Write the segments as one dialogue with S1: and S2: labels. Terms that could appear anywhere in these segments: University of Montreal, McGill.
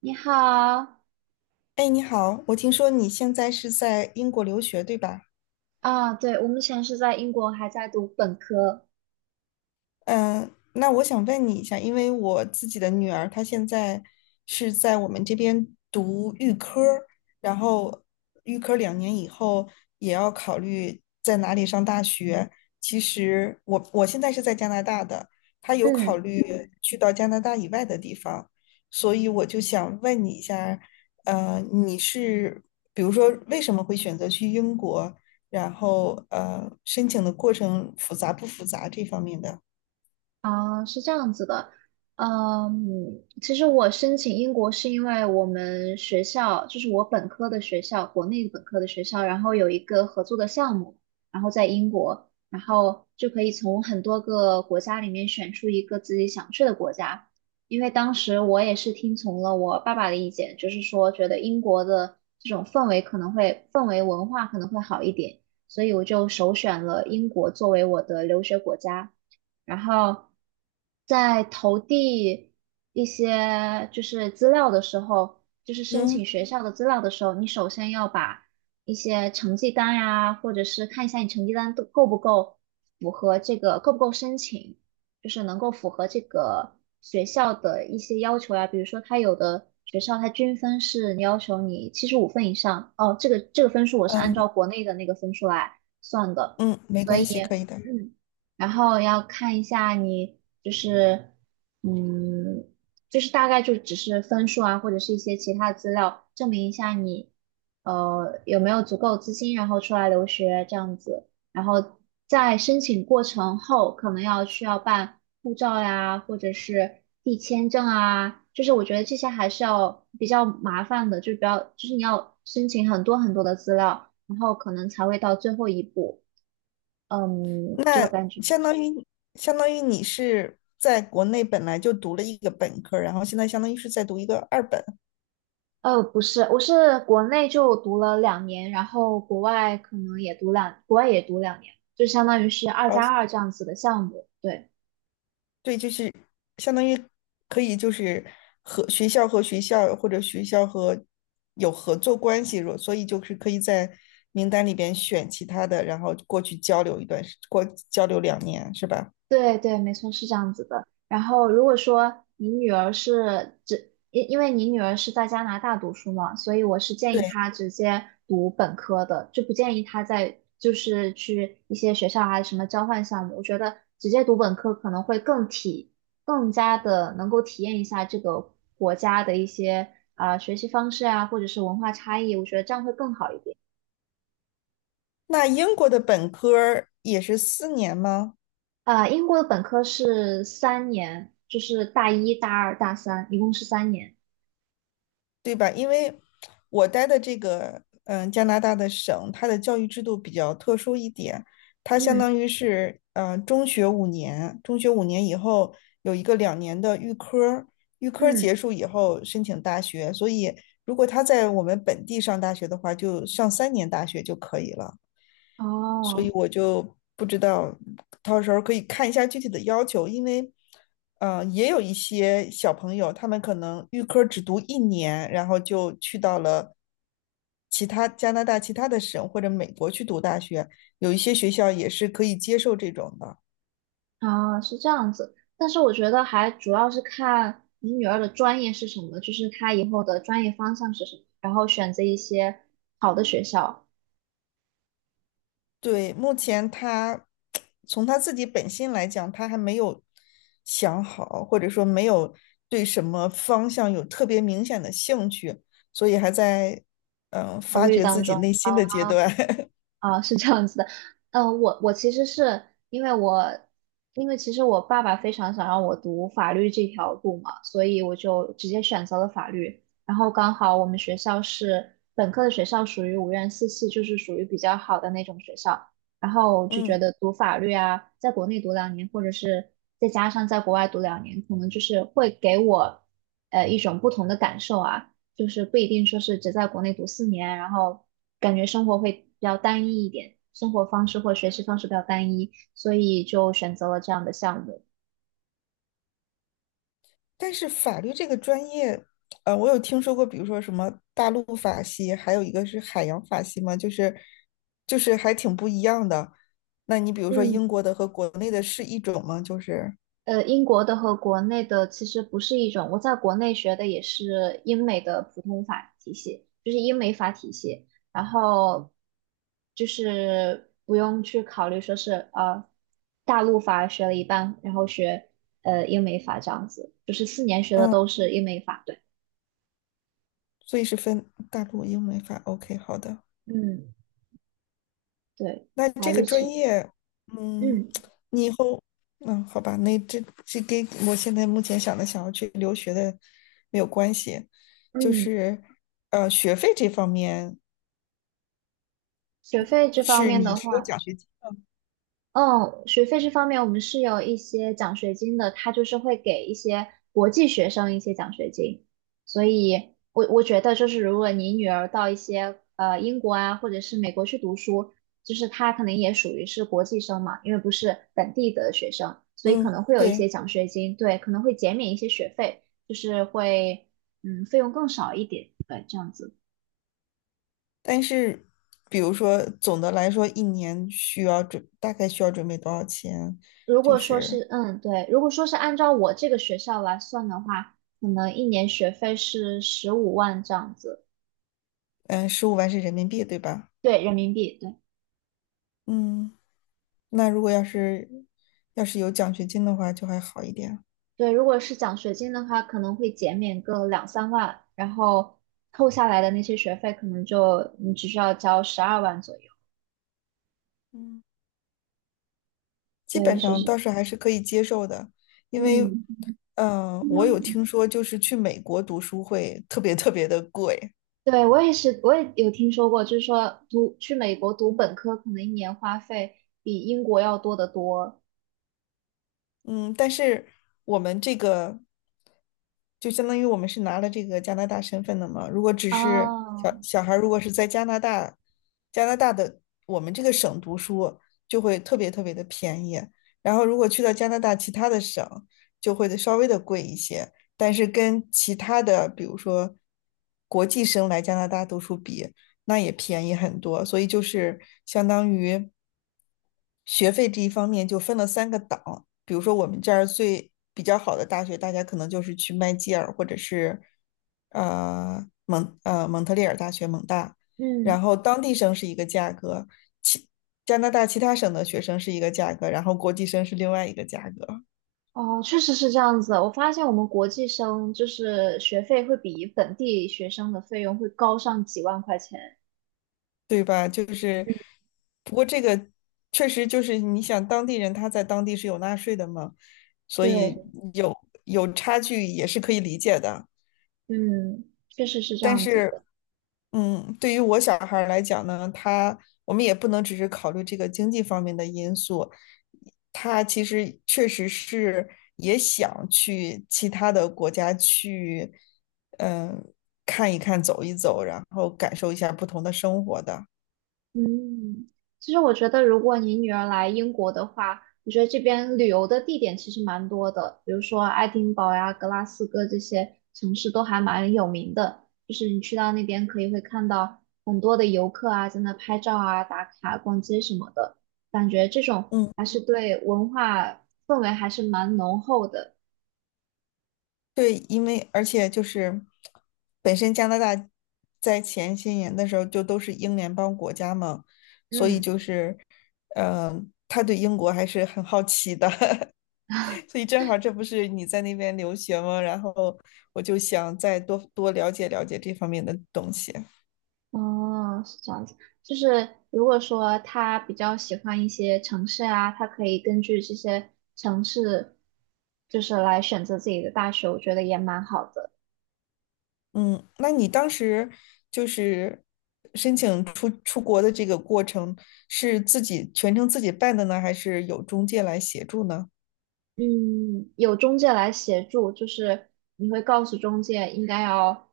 S1: 你好
S2: 哎，你好，我听说你现在是在英国留学，对吧？
S1: 啊，对，我目前是在英国，还在读本科。
S2: 嗯，那我想问你一下，因为我自己的女儿她现在是在我们这边读预科儿，然后预科儿两年以后也要考虑在哪里上大学。其实我现在是在加拿大的，她有考
S1: 嗯。
S2: 虑去到加拿大以外的地方，所以我就想问你一下，呃，你是比如说为什么会选择去英国，然后申请的过程复杂不复杂这方面的？
S1: 啊，是这样子的，其实我申请英国是因为我们学校，就是我本科的学校，国内本科的学校，然后有一个合作的项目，然后在英国，然后就可以从很多个国家里面选出一个自己想去的国家。因为当时我也是听从了我爸爸的意见，就是说觉得英国的这种氛围文化可能会好一点，所以我就首选了英国作为我的留学国家。然后在投递一些就是资料的时候，就是申
S2: 嗯
S1: 请学校的资料的时候，你首先要把一些成绩单呀、或者是看一下你成绩单都够不够符合这个，够不够申请，就是能够符合这个学校的一些要求呀、比如说，它有的学校它均分是要求你75分以上，哦，这个这个分数我是按
S2: 嗯
S1: 照国内的那个分数来算的，
S2: 嗯，没
S1: 所以。
S2: 关系，可以的。
S1: 嗯。然后要看一下你就是，嗯，就是大概就只是分数啊，或者是一些其他资料，证明一下你，有没有足够资金，然后出来留学这样子。然后在申请过程后，可能要需要办护照呀，或者是递签证啊，就是我觉得这些还是要比较麻烦的，就是比较，就是你要申请很多很多的资料，然后可能才会到最后一步。就
S2: 那
S1: 感觉。
S2: 相当于相当于你是在国内本来就读了一个本科，然后现在相当于是在读一个二本，
S1: 不是，我是国内就读了两年，然后国外也读两年，就相当于是二
S2: 而
S1: 加二这样子的项目。对。
S2: 对，就是相当于可以就是和学校或者学校和有合作关系，所以就是可以在名单里边选其他的，然后过去交流一段时，过交流两年，是吧？
S1: 对对，没错，是这样子的。然后，如果说你女儿是只，因因为你女儿是在加拿大读书嘛，所以我是建议
S2: 对。
S1: 她直接读本科的，就不建议她在就是去一些学校啊，什么交换项目。我觉得直接读本科可能会更加的能够体验一下这个国家的一些啊、学习方式啊，或者是文化差异，我觉得这样会更好一点。
S2: 那英国的本科儿也是4年吗？
S1: 啊、英国的本科是三年，就是大一、大二、大三，一共是三年。
S2: 对吧？因为我待的这个加拿大的省，它的教育制度比较特殊一点，它相
S1: 嗯
S2: 当于是中学五年，中学五年以后有一个两年的预科，预科
S1: 嗯，
S2: 结束以后申请大学，所以如果他在我们本地上大学的话，就上三年大学就可以了。所以
S1: 哦
S2: 我就不知道，到时候可以看一下具体的要求，因为，也有一些小朋友，他们可能预科只读一年，然后就去到了加拿大其他的省或者美国去读大学，有一些学校也是可以接受这种的。
S1: 哦，是这样子。但是我觉得还主要是看你女儿的专业是什么，就是她以后的专业方向是什么，然后选择一些好的学校，
S2: 对，目前他从他自己本心来讲，他还没有想好，或者说没有对什么方向有特别明显的兴趣，所以还在
S1: 考
S2: 发
S1: 虑
S2: 掘
S1: 当
S2: 自己
S1: 中。
S2: 内
S1: 啊
S2: 心的阶段。
S1: 啊，是这样子的，我其实是因为我，因为其实我爸爸非常想让我读法律这条路嘛，所以我就直接选择了法律。然后刚好我们学校是本科的学校，属于五院四系，就是属于比较好的那种学校。然后就觉
S2: 嗯，
S1: 得读法律啊，在国内读两年，或者是再加上在国外读两年，可能就是会给我一种不同的感受啊。就是不一定说是只在国内读四年，然后感觉生活会比较单一一点，生活方式或学习方式比较单一，所以就选择了这样的项目。
S2: 但是法律这个专业，我有听说过，比如说什么大陆法系，还有一个是海洋法系嘛，就是还挺不一样的。那你比如说
S1: 嗯
S2: 英国的和国内的是一种吗？就是。
S1: 英国的和国内的其实不是一种，我在国内学的也是英美的普通法体系，就是英美法体系，然后就是不用去考虑说是大陆法学了一半，然后学英美法这样子，就是四年学的
S2: 嗯。
S1: 都是英美法，对，
S2: 所以是分大陆英美法。OK，好的。
S1: 嗯。对，
S2: 那
S1: 法
S2: 这个
S1: 律
S2: 专
S1: 系，
S2: 业，嗯，
S1: 嗯
S2: 你以后，好吧，那这跟我现在目前想要去留学的没有关系，就
S1: 嗯，
S2: 是学费这方面
S1: 学费这方
S2: 是
S1: 面
S2: 你
S1: 的
S2: 是有
S1: 话，
S2: 奖学金，
S1: 嗯，学费这方面我们是有一些奖学金的，它就是会给一些国际学生一些奖学金，所以我觉得就是如果你女儿到一些英国啊或者是美国去读书，就是她可能也属于是国际生嘛，因为不是本地的学生，所以可
S2: 嗯，
S1: 能会有一
S2: 对。
S1: 些奖学金，对，可能会减免一些学费，就是会费用更少一点，对，这样子。
S2: 但是比如说总的来说，一年需要大概需要准备多少钱？
S1: 如
S2: 就
S1: 果说
S2: 是
S1: 是，对，如果说是按照我这个学校来算的话，可能一年学费是15万这样子，
S2: 嗯，15万是人民币，对吧？
S1: 对，人民币，对，
S2: 嗯，那如果要是有奖学金的话，就还好一点。
S1: 对。如果是奖学金的话，可能会减免个两三万，然后扣下来的那些学费，可能就你只需要交12万左右。
S2: 嗯，基
S1: 对，
S2: 本
S1: 就
S2: 上
S1: 是，
S2: 倒是还是可以接受的，因为，
S1: 嗯，
S2: 我有听说，就是去美国读书会特别特别的贵。
S1: 对，我也是，我也有听说过，就是说读去美国读本科，可能一年花费比英国要多得多。
S2: 嗯，但是我们这个就相当于我们是拿了这个加拿大身份的嘛。如果只是
S1: 哦，
S2: 小小孩，如果是在加拿大，加拿大的我们这个省读书，就会特别特别的便宜。然后如果去到加拿大其他的省，就会稍微的贵一些。但是跟其他的，比如说国际生来加拿大读书比，那也便宜很多。所以就是相当于学费这一方面就分了三个档。比如说我们这儿比较好的大学，大家可能就是去麦吉尔或者是蒙特利尔大学蒙大，
S1: 嗯。
S2: 然后当地生是一个价格，其加拿大其他省的学生是一个价格，然后国际生是另外一个价格，
S1: 哦，确实是这样子。我发现我们国际生就是学费会比本地学生的费用会高上几万块钱。
S2: 对吧？就是不过这个确实就是你想当地人他在当地是有纳税的嘛，所以
S1: 对，
S2: 有有差距也是可以理解的。
S1: 嗯，确实是这
S2: 但
S1: 样子
S2: 是，
S1: 的。
S2: 对于我小孩儿来讲呢，我们也不能只是考虑这个经济方面的因素，他其实确实是也想去其他的国家去，嗯，看一看、走一走，然后感受一下不同的生活的。
S1: 嗯，其实我觉得，如果你女儿来英国的话，我觉得这边旅游的地点其实蛮多的，比如说爱丁堡呀、格拉斯哥这些城市都还蛮有名的。就是你去到那边，可以会看到很多的游客啊，在那拍照啊、打卡、逛街什么的，感觉这种还
S2: 嗯。
S1: 是对文化氛围还是蛮浓厚的。
S2: 对，因为而且就是本身加拿大在前些年的时候就都是英联邦国家嘛，所以就
S1: 嗯。
S2: 是，他对英国还是很好奇的，所以正好这不是你在那边留学吗？然后我就想再多多了解了解这方面的东西。
S1: 哦，是这样子，就是如果说他比较喜欢一些城市啊，他可以根据这些城市，就是来选择自己的大学，我觉得也蛮好的。
S2: 嗯，那你当时就是申请出国的这个过程是自己全程自己办的呢，还是有中介来协助呢？
S1: 嗯，有中介来协助，就是你会告诉中介应该要，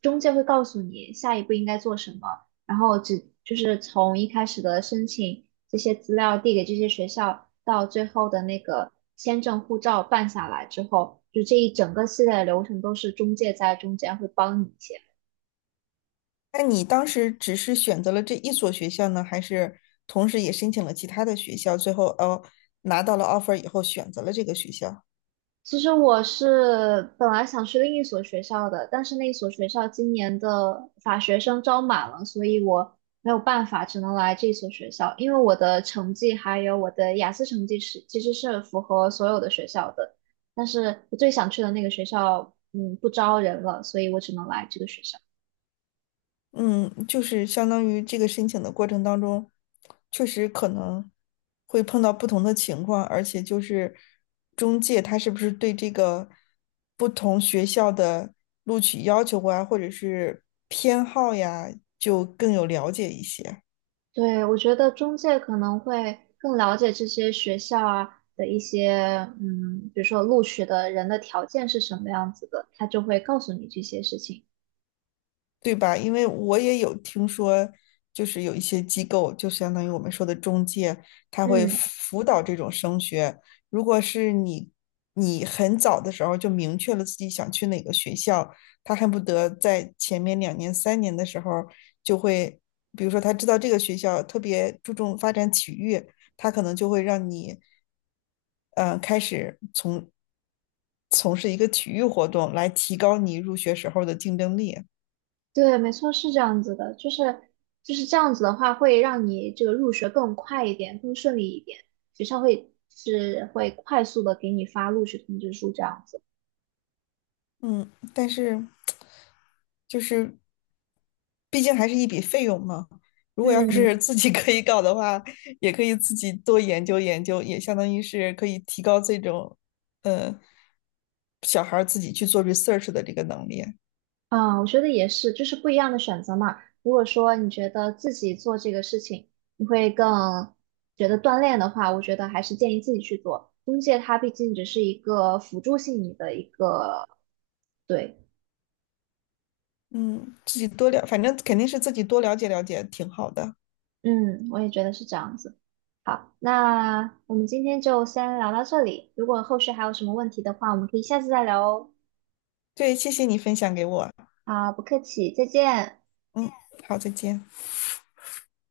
S1: 中介会告诉你下一步应该做什么，然后只就是从一开始的申请这些资料递给这些学校，到最后的那个签证护照办下来之后，就这一整个系列的流程都是中介在中间会帮你一些。
S2: 那你当时只是选择了这一所学校呢，还是同时也申请了其他的学校？最后哦，拿到了 offer 以后选择了这个学校。
S1: 其实我是本来想去另一所学校的，但是那一所学校今年的法学生招满了，所以我没有办法，只能来这所学校。因为我的成绩还有我的雅思成绩是其实是符合所有的学校的，但是我最想去的那个学校，嗯，不招人了，所以我只能来这个学校。
S2: 嗯，就是相当于这个申请的过程当中，确实可能会碰到不同的情况，而且就是中介他是不是对这个不同学校的录取要求啊，或者是偏好呀，就更有了解一些。
S1: 对，我觉得中介可能会更了解这些学校啊的一些，比如说录取的人的条件是什么样子的，他就会告诉你这些事情。
S2: 对吧？因为我也有听说，就是有一些机构，就相当于我们说的中介，他会
S1: 嗯
S2: 辅导这种升学。如果是你，你很早的时候就明确了自己想去哪个学校，他恨不得在前面2年、3年的时候就会，比如说他知道这个学校特别注重发展体育，他可能就会让你，开始从事一个体育活动来提高你入学时候的竞争力。
S1: 对，没错，是这样子的，就是这样子的话，会让你这个入学更快一点，更顺利一点，学校会是会快速的给你发录取通知书这样子。
S2: 嗯，但是就是毕竟还是一笔费用嘛。如果要是
S1: 嗯，
S2: 自己可以搞的话，也可以自己多研究研究，也相当于是可以提高这种，呃，小孩儿自己去做 research 的这个能力。
S1: 啊，我觉得也是，就是不一样的选择嘛。如果说你觉得自己做这个事情，你会更觉得锻炼的话，我觉得还是建议自己去做。中介它毕竟只是一个辅助性你的一个，对，
S2: 嗯，自己多了，反正肯定是自己多了解了解，挺好的。
S1: 嗯，我也觉得是这样子。好，那我们今天就先聊到这里。如果后续还有什么问题的话，我们可以下次再聊哦。
S2: 对，谢谢你分享给我。
S1: 啊，不客气，再见。
S2: 嗯，好，再见。